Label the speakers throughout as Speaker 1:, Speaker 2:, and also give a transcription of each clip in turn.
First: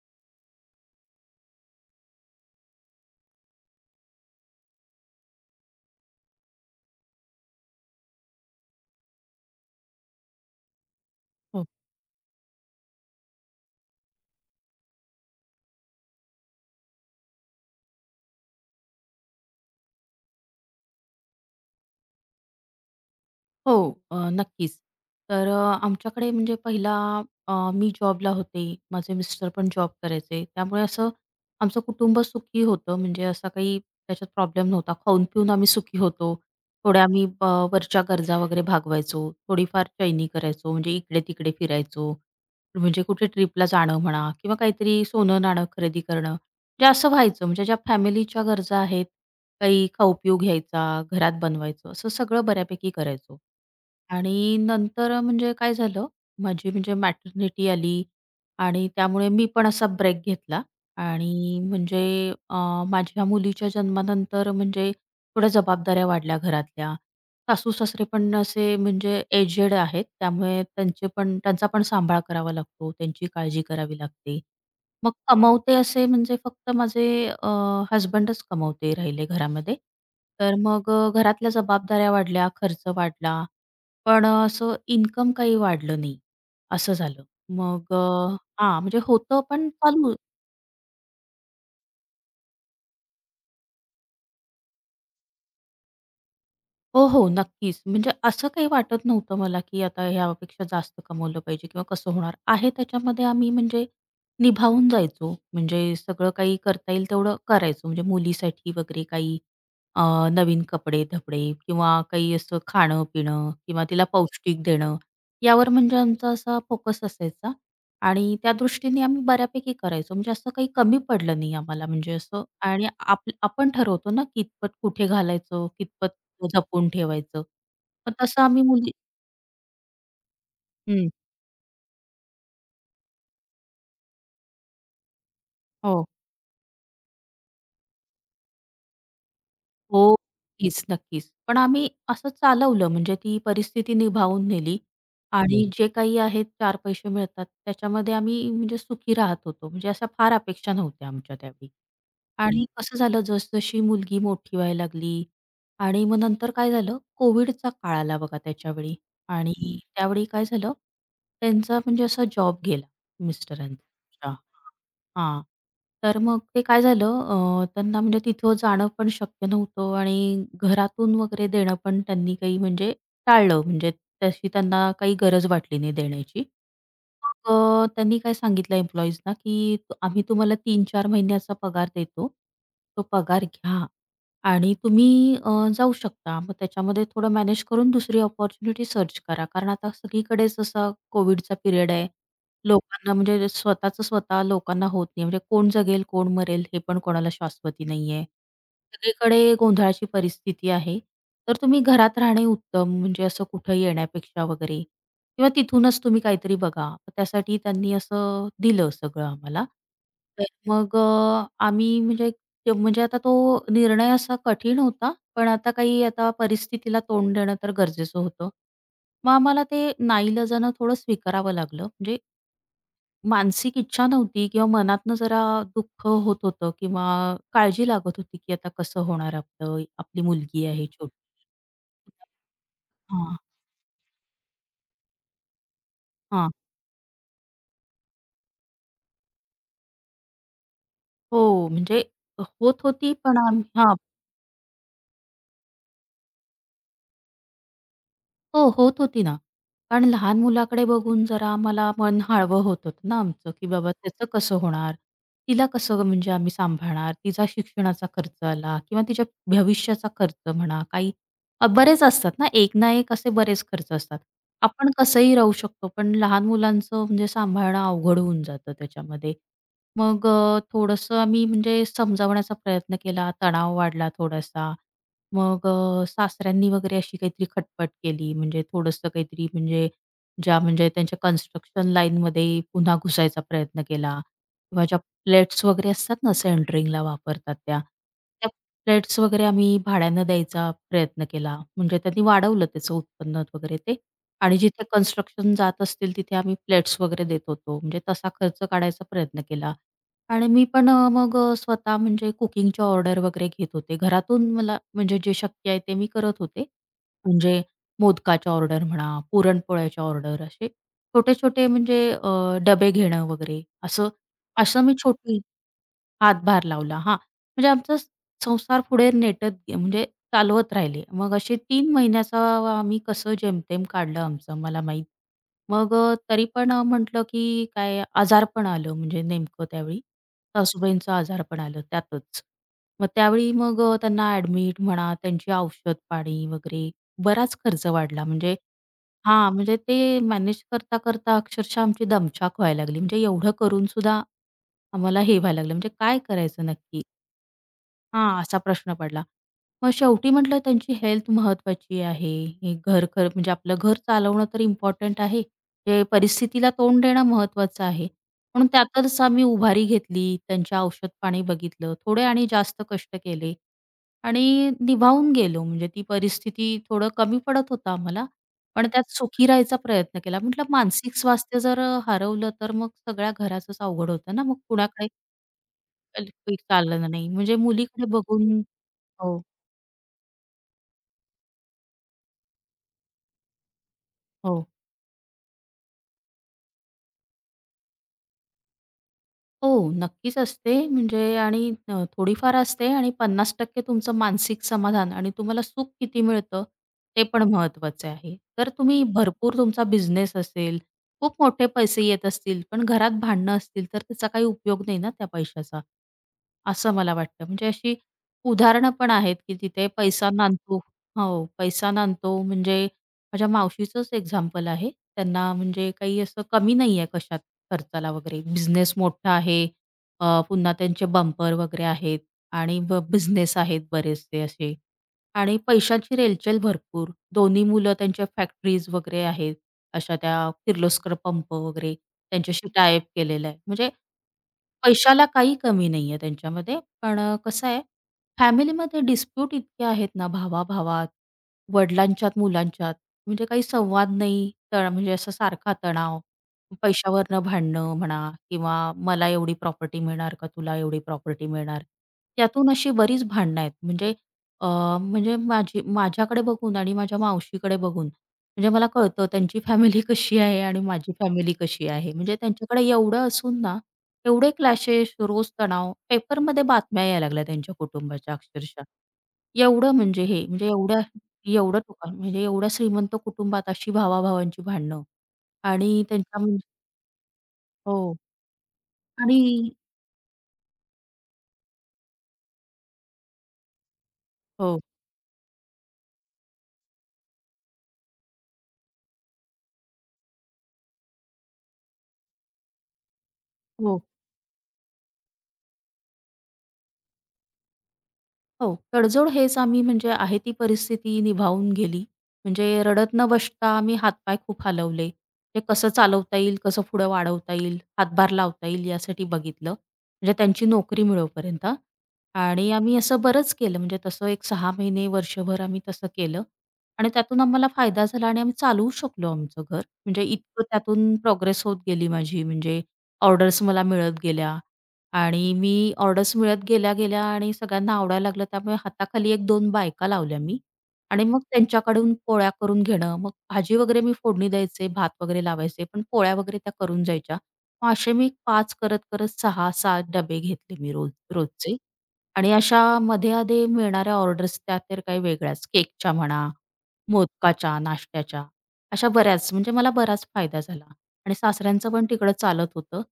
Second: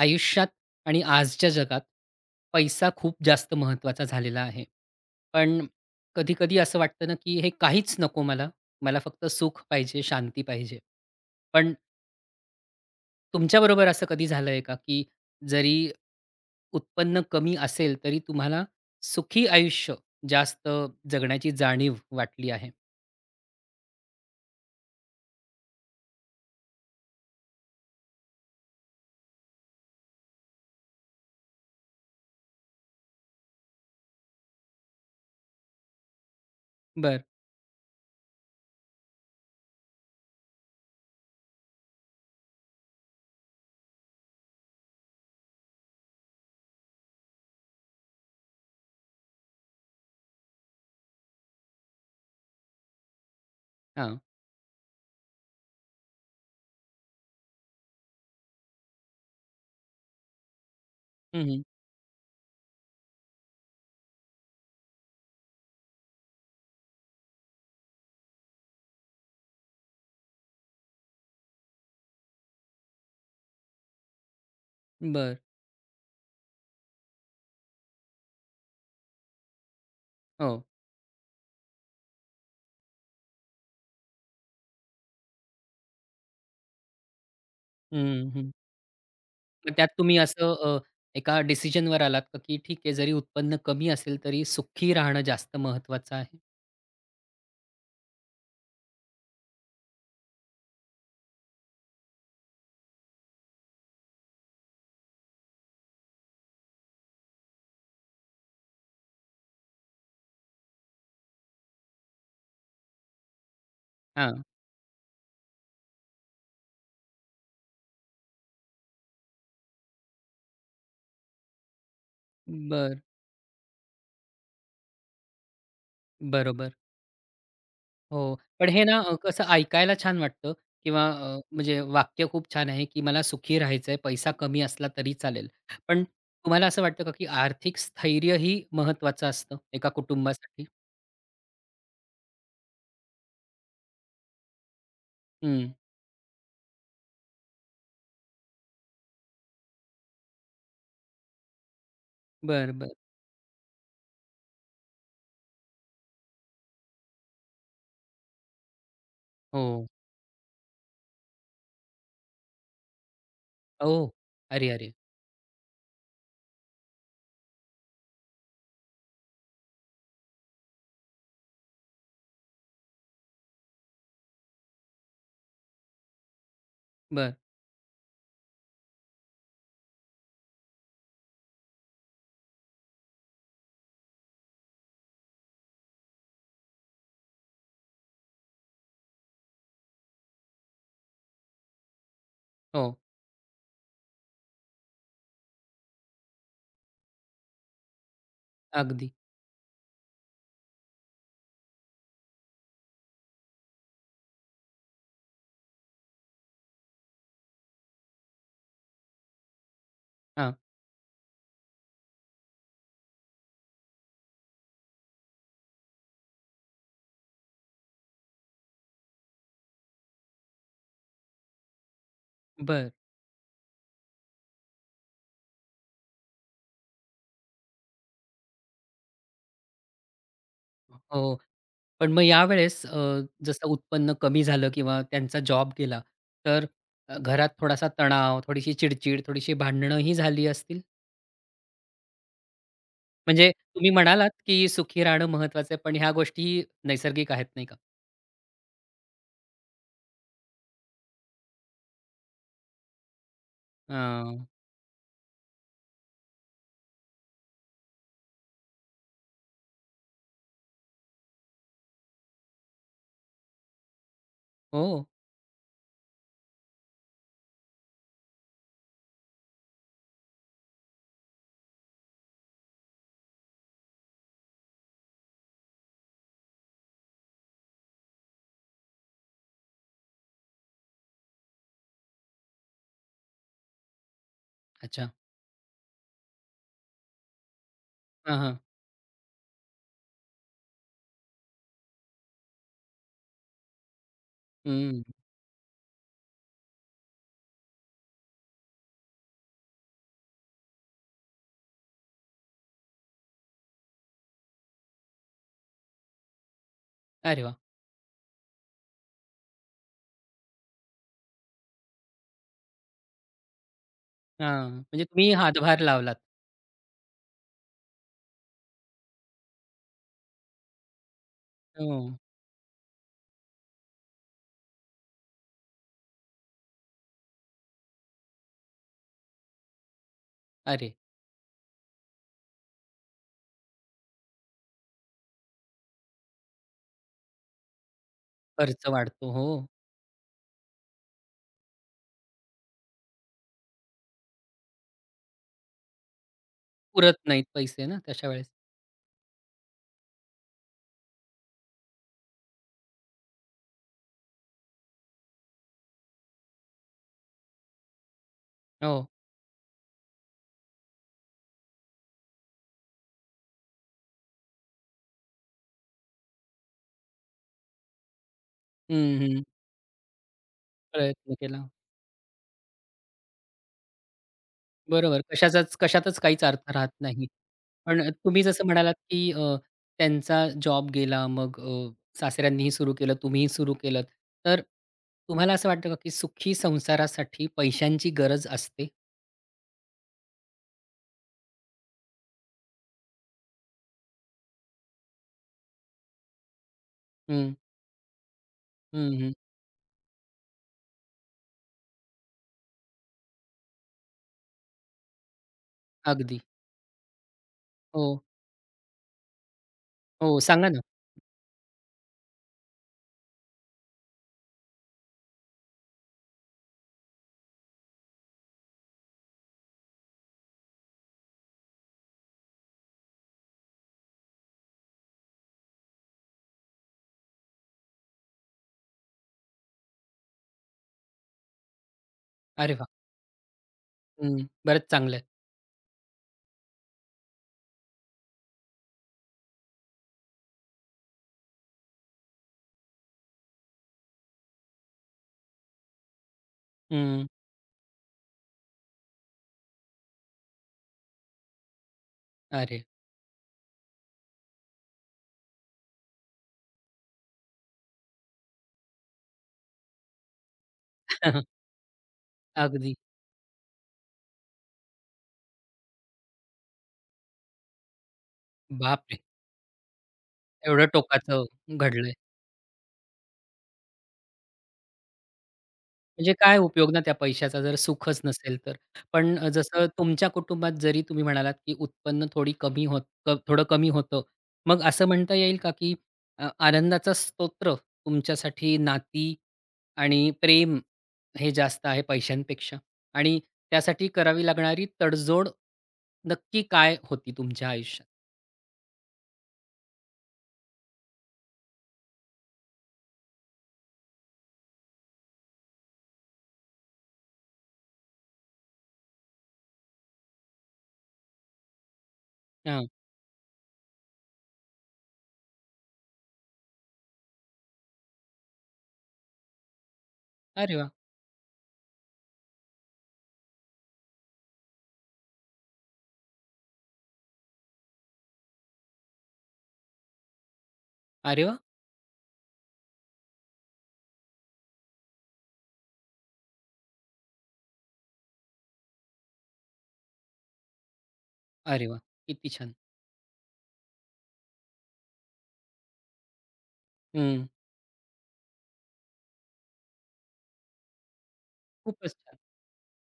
Speaker 1: आयुष्यात आणि आजच्या जगात पैसा खूप जास्त महत्त्वाचा झालेला आहे. पण कधी-कधी असं वाटतं ना, की हे काहीच नको मला. मला फक्त सुख पाहिजे, शांती पाहिजे.
Speaker 2: हो,
Speaker 1: पण तुमच्याबरोबर असं कधी झालंय का, की जरी उत्पन्न कमी असेल, तरी तुम्हाला सुखी आयुष्य जास्त जगण्याची जाणीव वाटली आहे?
Speaker 2: हो. नक्कीच. तर आमच्याकडे म्हणजे पहिला मी जॉबला होते. माझे मिस्टर पण जॉब करायचे. त्यामुळे असं आमचं कुटुंब सुखी होतं. म्हणजे असा काही त्याच्यात प्रॉब्लेम नव्हता. खाऊन-पिऊन आम्ही सुखी होतो. थोड्या
Speaker 1: बरं.
Speaker 2: आम्ही वरच्या गरजा वगैरे भागवायचो. थोडीफार चैनी करायचो. म्हणजे इकडे-तिकडे फिरायचो. म्हणजे कुठे ट्रिपला जाणं म्हणा किंवा काहीतरी सोनं-नाणं खरेदी करणं म्हणजे असं व्हायचं म्हणजे ज्या फॅमिलीच्या गरजा आहेत, काही खाऊ-पिऊ घ्यायचा, घरात बनवायचं असं सगळं बऱ्यापैकी करायचो.
Speaker 1: हां.
Speaker 2: आणि नंतर म्हणजे काय झालं, माझी म्हणजे मॅटर्निटी आली आणि त्यामुळे मी पण असा ब्रेक घेतला
Speaker 1: हं,
Speaker 2: आणि
Speaker 1: हं.
Speaker 2: म्हणजे माझ्या मुलीच्या जन्मानंतर म्हणजे थोड्या जबाबदाऱ्या वाढल्या घरातल्या. सासू-सासरे पण असे म्हणजे एजेड आहेत त्यामुळे त्यांचे पण त्यांचा पण सांभाळ करावा लागतो, त्यांची काळजी करावी लागते. मग
Speaker 1: बरं.
Speaker 2: कमवते असे म्हणजे फक्त माझे हसबंडच कमवते राहिले घरामध्ये. तर
Speaker 1: हो.
Speaker 2: मग घरातल्या जबाबदाऱ्या वाढल्या, खर्च वाढला, पण असं इन्कम काही वाढलं नाही, असं झालं. मग हां, म्हणजे होतं पण
Speaker 1: मग त्यात
Speaker 2: चालू.
Speaker 1: तुम्ही असं एका डिसिजनवर आलात का, की ठीक आहे जरी उत्पन्न कमी असेल तरी सुखी राहणं जास्त महत्वाचं आहे?
Speaker 2: हो, हो. नक्कीच. म्हणजे असं काही वाटत नव्हतं मला, की आता ह्यापेक्षा जास्त कमवलं पाहिजे किंवा कसं होणार. आहे त्याच्यामध्ये आम्ही म्हणजे निभावून जायचो. म्हणजे सगळं काही करता येईल तेवढं करायचो. म्हणजे मुलीसाठी वगैरे काही अ, नवीन कपडे-धपडे किंवा काही असं खाणं-पिणं किंवा तिला
Speaker 1: हां.
Speaker 2: पौष्टिक देणं, यावर म्हणजे आमचा असा फोकस असायचा आणि त्या दृष्टीने आम्ही बऱ्यापैकी करायचो. म्हणजे असं काही कमी पडलं नाही आम्हाला म्हणजे असं आणि
Speaker 1: बर
Speaker 2: आपण ठरवतो ना, कितपत कुठे घालायचं, कितपत
Speaker 1: बरोबर.
Speaker 2: जपून ठेवायचं. मग
Speaker 1: हो.
Speaker 2: तसं आम्ही
Speaker 1: पण हे
Speaker 2: मुली.
Speaker 1: ना कसं ऐकायला छान वाटतं किंवा
Speaker 2: हं.
Speaker 1: म्हणजे वाक्य खूप छान आहे, की मला सुखी राहायचंय, पैसा कमी असला तरी चालेल. पण
Speaker 2: हो.
Speaker 1: तुम्हाला असं वाटतं का, की आर्थिक स्थैर्य ही महत्वाचं असतं एका
Speaker 2: हो,
Speaker 1: कुटुंबासाठी?
Speaker 2: नक्कीच, नक्कीच. पण आम्ही असं चालवलं म्हणजे ती परिस्थिती निभावून नेली आणि
Speaker 1: हं.
Speaker 2: हं. जे काही आहेत 4 पैसे मिळतात त्याच्यामध्ये आम्ही म्हणजे सुखी राहत होतो. म्हणजे अशा फार अपेक्षा नव्हत्या आमच्या त्यावेळी. आणि
Speaker 1: बरं, बरं.
Speaker 2: कसं झालं, जसजशी मुलगी मोठी व्हायला लागली आणि मग नंतर काय झालं, कोविडचा काळ आला बघा त्याच्यावेळी आणि हं.
Speaker 1: हो.
Speaker 2: त्यावेळी काय झालं, त्यांचा म्हणजे असा जॉब गेला मिस्टरांचा.
Speaker 1: ओह!
Speaker 2: अच्छा.
Speaker 1: अरे, अरे!
Speaker 2: हां. तर मग ते काय झालं त्यांना म्हणजे तिथं जाणं पण शक्य नव्हतं आणि घरातून वगैरे देणं पण त्यांनी काही म्हणजे टाळलं म्हणजे तशी त्यांना काही गरज वाटली नाही देण्याची.
Speaker 1: बरं.
Speaker 2: मग त्यांनी काय सांगितलं एम्प्लॉईजना, की "आम्ही तुम्हाला 3-4 महिन्याचा पगार देतो. तो पगार घ्या आणि तुम्ही जाऊ शकता. मग त्याच्यामध्ये थोडं मॅनेज करून दुसरी अपॉर्च्युनिटी सर्च करा." कारण आता सगळीकडेच असा कोविडचा पिरियड आहे.
Speaker 1: हो.
Speaker 2: लोकांना म्हणजे स्वतःचं स्वतः लोकांना होत नाही. म्हणजे कोण जगेल, कोण मरेल हे पण कोणाला शाश्वती नाहीये.
Speaker 1: अगदी.
Speaker 2: सगळीकडे गोंधळाची परिस्थिती आहे. तर तुम्ही घरात राहणे उत्तम म्हणजे असं कुठं येण्यापेक्षा वगैरे किंवा तिथूनच तुम्ही काहीतरी बघा. त्यासाठी त्यांनी असं दिलं सगळं आम्हाला. तर
Speaker 1: हां.
Speaker 2: मग आम्ही म्हणजे म्हणजे आता तो निर्णय असा कठीण होता. पण आता काही आता परिस्थितीला तोंड देणं तर गरजेचं होतं. मग आम्हाला ते नाईलाजानं थोडं स्वीकारावं लागलं. म्हणजे
Speaker 1: बरं.
Speaker 2: मानसिक इच्छा नव्हती किंवा मनातनं जरा दुःख होत होतं किंवा काळजी लागत होती, की आता कसं होणार आपलं? आपली मुलगी आहे छोटी.
Speaker 1: हो. पण मग यावेळेस
Speaker 2: हां,
Speaker 1: जसं उत्पन्न कमी झालं किंवा त्यांचा जॉब गेला,
Speaker 2: हां.
Speaker 1: तर घरात थोडासा तणाव, थोडीशी चिडचिड, थोडीशी भांडणं ही झाली असतील?
Speaker 2: हो, म्हणजे होत होती पण
Speaker 1: म्हणजे
Speaker 2: आम्ही
Speaker 1: तुम्ही
Speaker 2: हां,
Speaker 1: म्हणालात, की सुखी राहणं महत्त्वाचं आहे, पण ह्या गोष्टी नैसर्गिक आहेत नाही का?
Speaker 2: हो, होत होती ना. कारण लहान मुलाकडे बघून जरा आम्हाला मन हळवं होत होतं ना आमचं, की बाबा
Speaker 1: अ,
Speaker 2: त्याचं कसं होणार? तिला कसं म्हणजे आम्ही सांभाळणार? तिचा शिक्षणाचा खर्च आला किंवा तिच्या भविष्याचा खर्च म्हणा, काही बरेच असतात ना, एक ना एक असे बरेच खर्च असतात. आपण
Speaker 1: हो.
Speaker 2: कसंही राहू शकतो, पण लहान मुलांचं म्हणजे सांभाळणं अवघड होऊन जातं त्याच्यामध्ये. मग थोडंसं आम्ही म्हणजे समजावण्याचा प्रयत्न केला, तणाव वाढला थोडासा. मग सासऱ्यांनी वगैरे अशी काहीतरी खटपट केली, म्हणजे थोडंसं काहीतरी म्हणजे ज्या म्हणजे त्यांच्या कन्स्ट्रक्शन लाईनमध्ये पुन्हा घुसायचा प्रयत्न केला किंवा ज्या
Speaker 1: अच्छा.
Speaker 2: प्लेट्स वगैरे असतात ना सेंटरिंगला वापरतात त्या,
Speaker 1: हां,
Speaker 2: त्या
Speaker 1: हां.
Speaker 2: प्लेट्स वगैरे आम्ही भाड्यानं द्यायचा प्रयत्न केला. म्हणजे त्यांनी वाढवलं त्याचं उत्पन्न वगैरे ते आणि जिथे
Speaker 1: हं.
Speaker 2: कन्स्ट्रक्शन जात असतील तिथे आम्ही प्लेट्स वगैरे देत होतो. म्हणजे तसा खर्च काढायचा प्रयत्न केला. आणि मी पण स्वतः म्हणजे कुकिंगच्या ऑर्डर वगैरे घेत होते. घरातून मला म्हणजे जे शक्य आहे ते मी करत होते.
Speaker 1: अरे वाह!
Speaker 2: म्हणजे मोदकाच्या ऑर्डर म्हणा, पुरणपोळ्याच्या ऑर्डर असे छोटे-छोटे म्हणजे डबे घेणं वगैरे असं,
Speaker 1: हां.
Speaker 2: असं मी
Speaker 1: म्हणजे तुम्ही
Speaker 2: छोटी
Speaker 1: हातभार लावलात.
Speaker 2: हातभार लावला. हां. म्हणजे आमचा संसार पुढे नेटत गे म्हणजे चालवत राहिले. मग असे 3
Speaker 1: हो.
Speaker 2: महिन्याचा आम्ही कसं जेमतेम काढलं आमचं मला माहीत. मग तरी पण म्हटलं की काय आजारपण आलं म्हणजे नेमकं त्यावेळी.
Speaker 1: अरे!
Speaker 2: सासूबाईंचं आजारपण आलं त्यातच. मग त्यावेळी मग त्यांना ॲडमिट म्हणा, त्यांची औषध-पाणी वगैरे बराच खर्च वाढला. म्हणजे
Speaker 1: खर्च वाढतो. हो.
Speaker 2: हां, म्हणजे ते मॅनेज करता-करता अक्षरशः आमची दमछाक व्हायला लागली. म्हणजे एवढं करून सुद्धा आम्हाला हे व्हायला लागलं म्हणजे काय करायचं नक्की?
Speaker 1: पुरत नाहीत पैसे ना तशा
Speaker 2: हां,
Speaker 1: वेळेस.
Speaker 2: असा प्रश्न पडला. मग शेवटी म्हटलं त्यांची हेल्थ महत्त्वाची आहे. हे घर खर म्हणजे आपलं घर चालवणं तर इम्पॉर्टंट आहे. ते परिस्थितीला तोंड देणं महत्त्वाचं आहे. म्हणून
Speaker 1: हो.
Speaker 2: त्यातच आम्ही उभारी घेतली. त्यांचे औषध-पाणी बघितलं. थोडे आणि जास्त कष्ट केले आणि निभावून गेलो. म्हणजे ती परिस्थिती थोडं कमी पडत होतं आम्हाला. पण त्यात
Speaker 1: हं, हं.
Speaker 2: सुखी राहायचा प्रयत्न केला. म्हटलं मानसिक
Speaker 1: प्रयत्न
Speaker 2: स्वास्थ्य
Speaker 1: केला.
Speaker 2: जर हरवलं तर मग सगळ्या घराचंच अवघड होतं ना. मग कुणाकडे
Speaker 1: बरोबर. कशाचाच कशातच काहीच अर्थ राहत
Speaker 2: चालणार
Speaker 1: नाही.
Speaker 2: नाही. म्हणजे
Speaker 1: पण
Speaker 2: मुलीकडे
Speaker 1: तुम्ही
Speaker 2: बघून
Speaker 1: जसं म्हणालात, की
Speaker 2: हो,
Speaker 1: त्यांचा जॉब गेला, मग सासऱ्यांनीही सुरू केलं, तुम्हीही सुरू केलंत. तर
Speaker 2: हो.
Speaker 1: तुम्हाला असं वाटतं का, की सुखी संसारासाठी पैशांची गरज असते?
Speaker 2: हो, नक्कीच असते. म्हणजे आणि थोडीफार असते आणि 50% तुमचं मानसिक समाधान आणि तुम्हाला सुख किती मिळतं, ते पण
Speaker 1: हं,
Speaker 2: महत्त्वाचं आहे. तर तुम्ही
Speaker 1: हं, हं.
Speaker 2: भरपूर तुमचा बिझनेस असेल, खूप मोठे पैसे येत असतील, पण घरात भांडणं असतील, तर त्याचा काही उपयोग नाही ना त्या पैशाचा,
Speaker 1: अगदी.
Speaker 2: असं मला वाटतं. म्हणजे अशी
Speaker 1: हो,
Speaker 2: उदाहरणं पण आहेत, की तिथे पैसा
Speaker 1: हो. सांगा
Speaker 2: नांदतो.
Speaker 1: ना.
Speaker 2: हो, पैसा नांदतो म्हणजे माझ्या मावशीचंच एक्झाम्पल आहे. त्यांना म्हणजे काही असं कमी नाहीये कशात. खर्चाला वगैरे. बिझनेस मोठा आहे. पुन्हा त्यांचे बंपर वगैरे आहेत आणि बिझनेस आहेत बरेचसे असे आणि पैशाची रेलचेल भरपूर. दोन्ही मुलं त्यांच्या फॅक्टरीज वगैरे आहेत. अशा त्या किर्लोस्कर पंप वगैरे त्यांच्याशी
Speaker 1: अरे वाह!
Speaker 2: टाय अप केलेलं आहे. म्हणजे
Speaker 1: हं. बरंच चांगलं आहे.
Speaker 2: पैशाला काही कमी नाहीये त्यांच्यामध्ये. पण कसं आहे, फॅमिलीमध्ये डिस्प्यूट इतके आहेत ना भावा-भावात, वडिलांच्यात, मुलांच्यात, म्हणजे काही संवाद नाही. तर म्हणजे असा सारखा तणाव,
Speaker 1: हं.
Speaker 2: पैशावरनं भांडणं म्हणा किंवा मला एवढी प्रॉपर्टी मिळणार का तुला एवढी प्रॉपर्टी मिळणार? त्यातून
Speaker 1: अरे!
Speaker 2: अशी बरीच भांडणं आहेत. म्हणजे अ, म्हणजे माझ्याकडे बघून आणि माझ्या मावशीकडे बघून म्हणजे मला कळतं त्यांची फॅमिली कशी आहे आणि माझी फॅमिली कशी आहे. म्हणजे त्यांच्याकडे
Speaker 1: अगदी.
Speaker 2: एवढं असून ना, एवढे क्लॅशेस, रोज तणाव, पेपरमध्ये बातम्या यायला लागल्या त्यांच्या कुटुंबाच्या अक्षरशः.
Speaker 1: बापरे!
Speaker 2: एवढं म्हणजे हे म्हणजे
Speaker 1: एवढं
Speaker 2: एवढ्या
Speaker 1: टोकाचं
Speaker 2: एवढं
Speaker 1: घडलंय.
Speaker 2: टोकाण म्हणजे एवढ्या श्रीमंत कुटुंबात अशी भावा भांडणं आणि
Speaker 1: म्हणजे
Speaker 2: त्यांच्या
Speaker 1: काय
Speaker 2: म्हणजे
Speaker 1: उपयोग ना त्या पैशाचा जर
Speaker 2: हो
Speaker 1: सुखच नसेल तर. पण
Speaker 2: आणि
Speaker 1: जसं तुमच्या कुटुंबात जरी तुम्ही म्हणालात, की उत्पन्न थोडी कमी होत थोडं कमी होतं.
Speaker 2: हो,
Speaker 1: मग असं म्हणता येईल का, की आनंदाचा स्तोत्र तुमच्यासाठी नाती आणि प्रेम हे जास्त आहे पैशांपेक्षा आणि
Speaker 2: हो.
Speaker 1: त्यासाठी करावी लागणारी तडजोड नक्की काय होती तुमच्या आयुष्यात?
Speaker 2: हो, तडजोड हेच आम्ही म्हणजे आहे ती परिस्थिती निभावून गेली. म्हणजे रडत न बसता आम्ही हातपाय खूप हलवले. ते कसं चालवता येईल, कसं पुढे वाढवता येईल, हातभार लावता येईल यासाठी बघितलं. म्हणजे त्यांची नोकरी मिळेपर्यंत. आणि
Speaker 1: हां.
Speaker 2: आम्ही असं बरंच केलं म्हणजे तसं एक सहा महिने, वर्षभर आम्ही तसं केलं. आणि त्यातून आम्हाला फायदा झाला आणि आम्ही चालवू शकलो आमचं घर. म्हणजे इतकं
Speaker 1: अरे वाह!
Speaker 2: त्यातून प्रोग्रेस होत गेली माझी म्हणजे ऑर्डर्स मला मिळत गेल्या आणि मी ऑर्डर्स गेल्या आणि सगळ्यांना आवडायला लागलं. त्यामुळे हाताखाली एक दोन बायका लावल्या मी आणि मग
Speaker 1: अरे वाह!
Speaker 2: त्यांच्याकडून पोळ्या करून घेणं. मग भाजी वगैरे मी फोडणी द्यायचे, भात वगैरे लावायचे, पण पोळ्या वगैरे त्या करून जायच्या. मग असे मी 5 करत 6-7 डबे घेतले मी रोज रोजचे.
Speaker 1: अरे वाह! किती
Speaker 2: आणि
Speaker 1: छान.
Speaker 2: अशा मध्ये-अधे मिळणाऱ्या ऑर्डर्स त्या तर काही वेगळ्याच. केकच्या म्हणा,
Speaker 1: हं.
Speaker 2: मोदकाच्या, नाश्त्याच्या, अशा बऱ्याच म्हणजे मला बराच फायदा झाला. आणि सासऱ्यांचं पण
Speaker 1: खूपच
Speaker 2: तिकडं
Speaker 1: छान.
Speaker 2: चालत होतं.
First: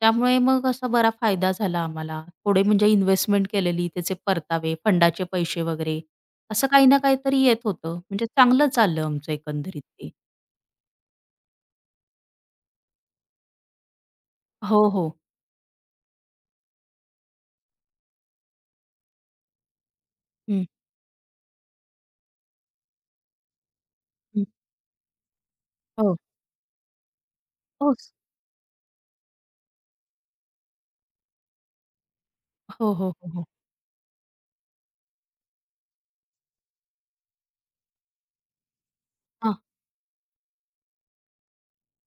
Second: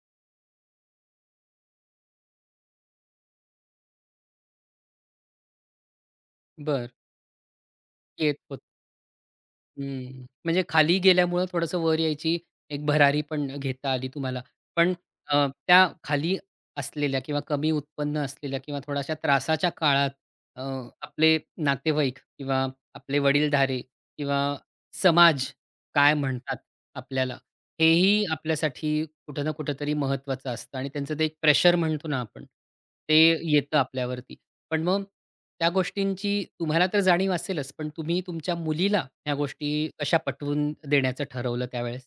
Speaker 2: त्यामुळे मग असा बरा फायदा झाला आम्हाला. थोडे म्हणजे इन्व्हेस्टमेंट केलेली, त्याचे परतावे, फंडाचे पैसे वगैरे असं काही
Speaker 1: बरं.
Speaker 2: ना काहीतरी येत होतं. म्हणजे
Speaker 1: येत होतं.
Speaker 2: चांगलं चाललं आमचं एकंदरीत ते.
Speaker 1: हं, म्हणजे खाली गेल्यामुळं थोडंसं वर यायची एक भरारी पण घेता आली तुम्हाला.
Speaker 2: हो,
Speaker 1: पण
Speaker 2: हो.
Speaker 1: त्या खाली असलेल्या किंवा कमी उत्पन्न असलेल्या किंवा थोड्याशा त्रासाच्या काळात अ,
Speaker 2: हं,
Speaker 1: आपले नातेवाईक किंवा आपले वडीलधारे किंवा
Speaker 2: हं.
Speaker 1: समाज काय
Speaker 2: हो.
Speaker 1: म्हणतात आपल्याला,
Speaker 2: हो,
Speaker 1: हेही आपल्यासाठी कुठं ना कुठेतरी महत्त्वाचं असतं आणि त्यांचं ते एक प्रेशर म्हणतो ना आपण,
Speaker 2: हो, हो,
Speaker 1: ते
Speaker 2: हो, हो.
Speaker 1: येतं आपल्यावरती. पण मग त्या गोष्टींची तुम्हाला तर जाणीव असेलच, पण तुम्ही तुमच्या मुलीला ह्या गोष्टी कशा पटवून देण्याचं ठरवलं त्यावेळेस?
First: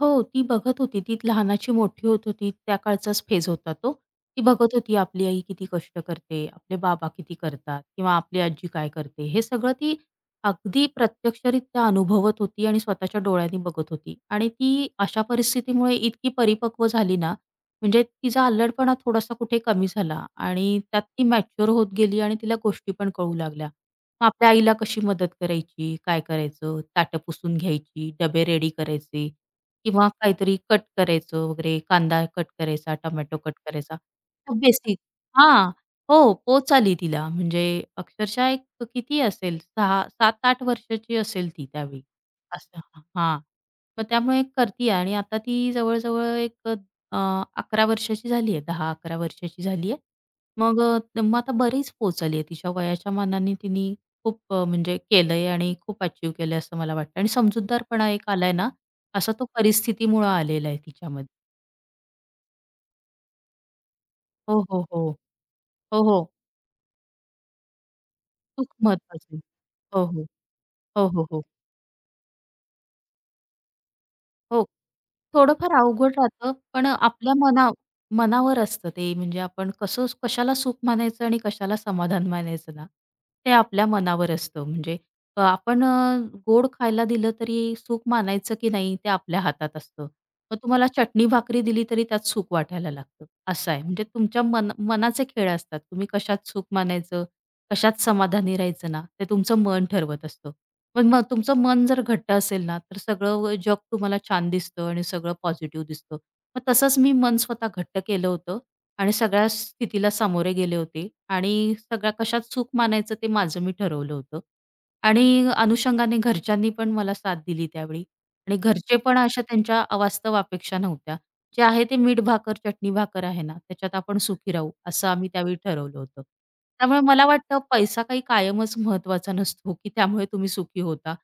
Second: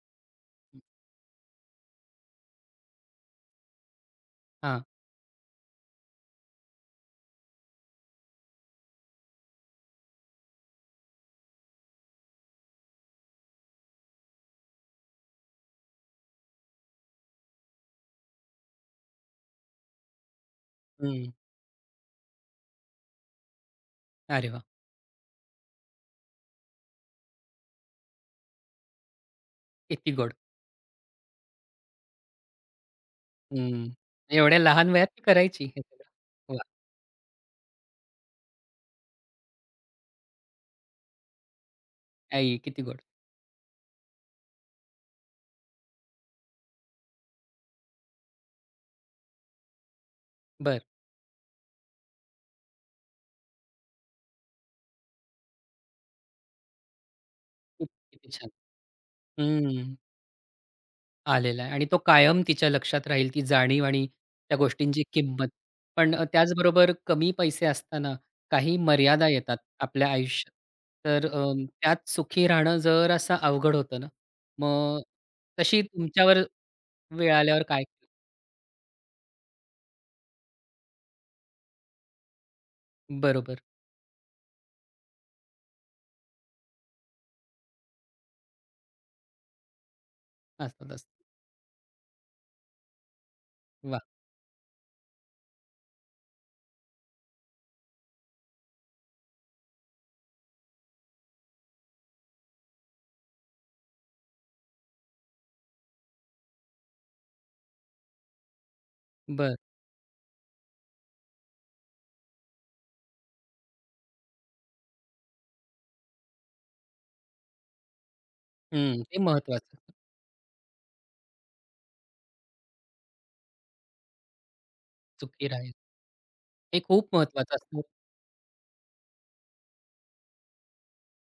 Speaker 2: हो, ती बघत होती. ती लहानाची मोठी होत होती. त्या काळचाच फेज होता तो. ती बघत
Speaker 1: हां.
Speaker 2: होती आपली आई किती कष्ट करते, आपले बाबा किती करतात किंवा आपली आजी काय करते. हे सगळं ती अगदी प्रत्यक्षरित्या अनुभवत होती आणि स्वतःच्या डोळ्यांनी बघत होती. आणि ती अशा परिस्थितीमुळे इतकी परिपक्व झाली ना, म्हणजे तिचा अल्लडपणा थोडासा कुठे कमी झाला आणि त्यात ती
Speaker 1: हं.
Speaker 2: मॅच्युअर होत गेली आणि तिला गोष्टी पण कळू लागल्या. मग
Speaker 1: अरे
Speaker 2: आपल्या
Speaker 1: वाह!
Speaker 2: आईला कशी मदत करायची, काय करायचं, ताटं पुसून घ्यायची, डबे रेडी करायचे. किंवा
Speaker 1: किती गोड.
Speaker 2: काहीतरी कट करायचं वगैरे, कांदा कट करायचा, टोमॅटो कट
Speaker 1: हं.
Speaker 2: करायचा.
Speaker 1: एवढ्या लहान
Speaker 2: बेसिक
Speaker 1: वयात ती करायची
Speaker 2: हां.
Speaker 1: हे सगळं.
Speaker 2: हो,
Speaker 1: वाह!
Speaker 2: पोच आली तिला. म्हणजे अक्षरशः एक किती असेल 6 7-8 वर्षाची असेल ती त्यावेळी.
Speaker 1: आई
Speaker 2: असं
Speaker 1: किती गोड.
Speaker 2: हां. मग त्यामुळे करती आणि आता ती जवळ एक अ, 11 वर्षाची झाली आहे. 10-11 वर्षाची झाली आहे. मग
Speaker 1: बरं.
Speaker 2: आता बरीच पोच आली आहे. तिच्या वयाच्या मानाने तिने खूप म्हणजे केलंय आणि खूप अचीव्ह केलंय असं मला वाटतं आणि
Speaker 1: खूप
Speaker 2: समजूतदारपणा
Speaker 1: किती
Speaker 2: एक
Speaker 1: छान.
Speaker 2: आलाय ना, असा तो
Speaker 1: हं.
Speaker 2: परिस्थितीमुळं आलेला आहे तिच्यामध्ये.
Speaker 1: आलेला आहे आणि तो कायम तिच्या लक्षात राहील ती जाणीव आणि त्या
Speaker 2: हो, हो,
Speaker 1: गोष्टींची
Speaker 2: हो.
Speaker 1: किंमत.
Speaker 2: हो,
Speaker 1: पण
Speaker 2: हो.
Speaker 1: त्याचबरोबर कमी पैसे असताना
Speaker 2: खूप
Speaker 1: काही मर्यादा
Speaker 2: महत्वाचं आहे.
Speaker 1: येतात
Speaker 2: हो,
Speaker 1: आपल्या
Speaker 2: हो.
Speaker 1: आयुष्यात.
Speaker 2: हो,
Speaker 1: तर
Speaker 2: हो, हो.
Speaker 1: त्यात सुखी राहणं जरासं अवघड होतं ना.
Speaker 2: हो.
Speaker 1: मग
Speaker 2: थोडंफार
Speaker 1: तशी
Speaker 2: अवघड
Speaker 1: तुमच्यावर
Speaker 2: राहतं, पण अ,
Speaker 1: वेळ
Speaker 2: आपल्या
Speaker 1: आल्यावर
Speaker 2: मना
Speaker 1: काय
Speaker 2: मनावर असतं ते म्हणजे आपण कसं कशाला सुख मानायचं आणि कशाला समाधान मानायचं ना, ते
Speaker 1: बरोबर.
Speaker 2: आपल्या मनावर असतं. म्हणजे अ, आपण अ, गोड खायला दिलं तरी सुख मानायचं की नाही ते आपल्या हातात असतं. मग तुम्हाला
Speaker 1: असतात, असतात.
Speaker 2: चटणी भाकरी दिली तरी त्यात सुख वाटायला लागतं. असं आहे.
Speaker 1: वाह!
Speaker 2: म्हणजे तुमच्या मनाचे खेळ असतात. तुम्ही कशात सुख मानायचं, कशात समाधानी राहायचं ना, ते तुमचं मन ठरवत असतं. पण मग तुमचं मन जर घट्ट असेल ना, तर सगळं जग तुम्हाला छान दिसतं आणि सगळं पॉझिटिव्ह दिसतं. मग तसंच मी मन स्वतः घट्ट केलं होतं आणि सगळ्या
Speaker 1: बरं.
Speaker 2: स्थितीला सामोरे गेले होते आणि सगळ्या कशात सुख मानायचं ते माझं मी ठरवलं होतं. आणि अनुषंगाने घरच्यांनी पण मला साथ दिली त्यावेळी आणि घरचे
Speaker 1: हं. ते
Speaker 2: पण अशा
Speaker 1: महत्वाचं.
Speaker 2: त्यांच्या अवास्तव अपेक्षा नव्हत्या. जे आहे ते मीठ भाकर, चटणी भाकर आहे ना, त्याच्यात आपण सुखी राहू, असं आम्ही
Speaker 1: सुखी
Speaker 2: त्यावेळी
Speaker 1: राहील.
Speaker 2: ठरवलं होतं.
Speaker 1: हे
Speaker 2: त्यामुळे
Speaker 1: खूप
Speaker 2: मला
Speaker 1: महत्वाचं
Speaker 2: वाटतं
Speaker 1: असतं.
Speaker 2: पैसा काही कायमच महत्त्वाचा नसतो, की त्यामुळे तुम्ही सुखी होता.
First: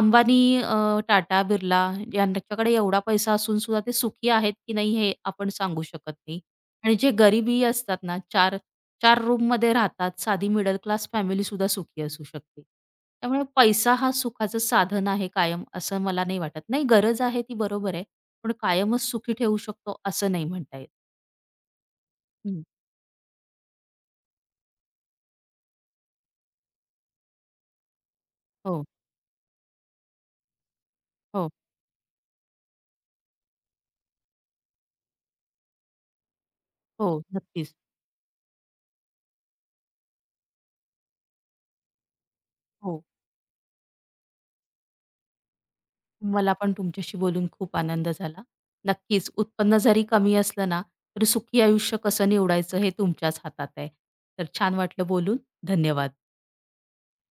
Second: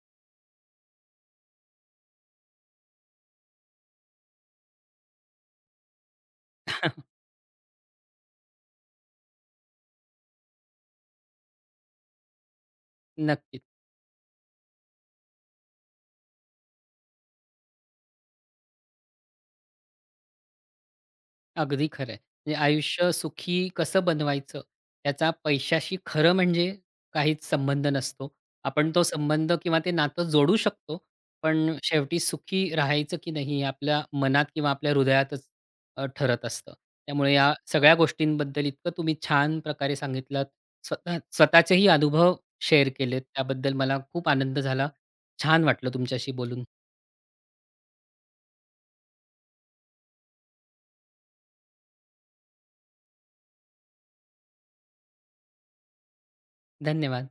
Speaker 2: अंबानी, टाटा, बिर्ला यांच्याकडे एवढा पैसा असून सुद्धा ते सुखी आहेत की नाही हे आपण सांगू शकत नाही. आणि जे गरिबी असतात ना, 4 रूममध्ये राहतात, साधी मिडल क्लास फॅमिली सुद्धा सुखी असू शकते. त्यामुळे
Speaker 1: नक्कीच.
Speaker 2: पैसा हा सुखाचं साधन आहे कायम, असं मला नाही वाटत. नाही गरज आहे ती बरोबर आहे. पण कायमच सुखी ठेवू शकतो असं नाही म्हणता येत.
Speaker 1: अगदी खरं आहे. म्हणजे
Speaker 2: हं.
Speaker 1: आयुष्य सुखी कसं बनवायचं, त्याचा पैशाशी खरं म्हणजे काहीच संबंध नसतो.
Speaker 2: हो,
Speaker 1: आपण तो संबंध किंवा ते नातं जोडू शकतो,
Speaker 2: हो,
Speaker 1: पण शेवटी सुखी राहायचं की नाही हे आपल्या मनात किंवा आपल्या हृदयातच ठरत असतं.
Speaker 2: हो,
Speaker 1: त्यामुळे या
Speaker 2: नक्कीच.
Speaker 1: सगळ्या गोष्टींबद्दल इतकं तुम्ही छान प्रकारे सांगितलात. स्वतः स्वतःचेही अनुभव शेअर
Speaker 2: हो,
Speaker 1: केलेत, त्याबद्दल मला खूप आनंद झाला. छान वाटलं तुमच्याशी
Speaker 2: मला
Speaker 1: बोलून.
Speaker 2: पण तुमच्याशी बोलून खूप आनंद झाला. नक्कीच उत्पन्न जरी कमी असलं ना, तरी सुखी आयुष्य कसं निवडायचं हे तुमच्याच हातात आहे. तर छान वाटलं बोलून. धन्यवाद.
Speaker 1: धन्यवाद.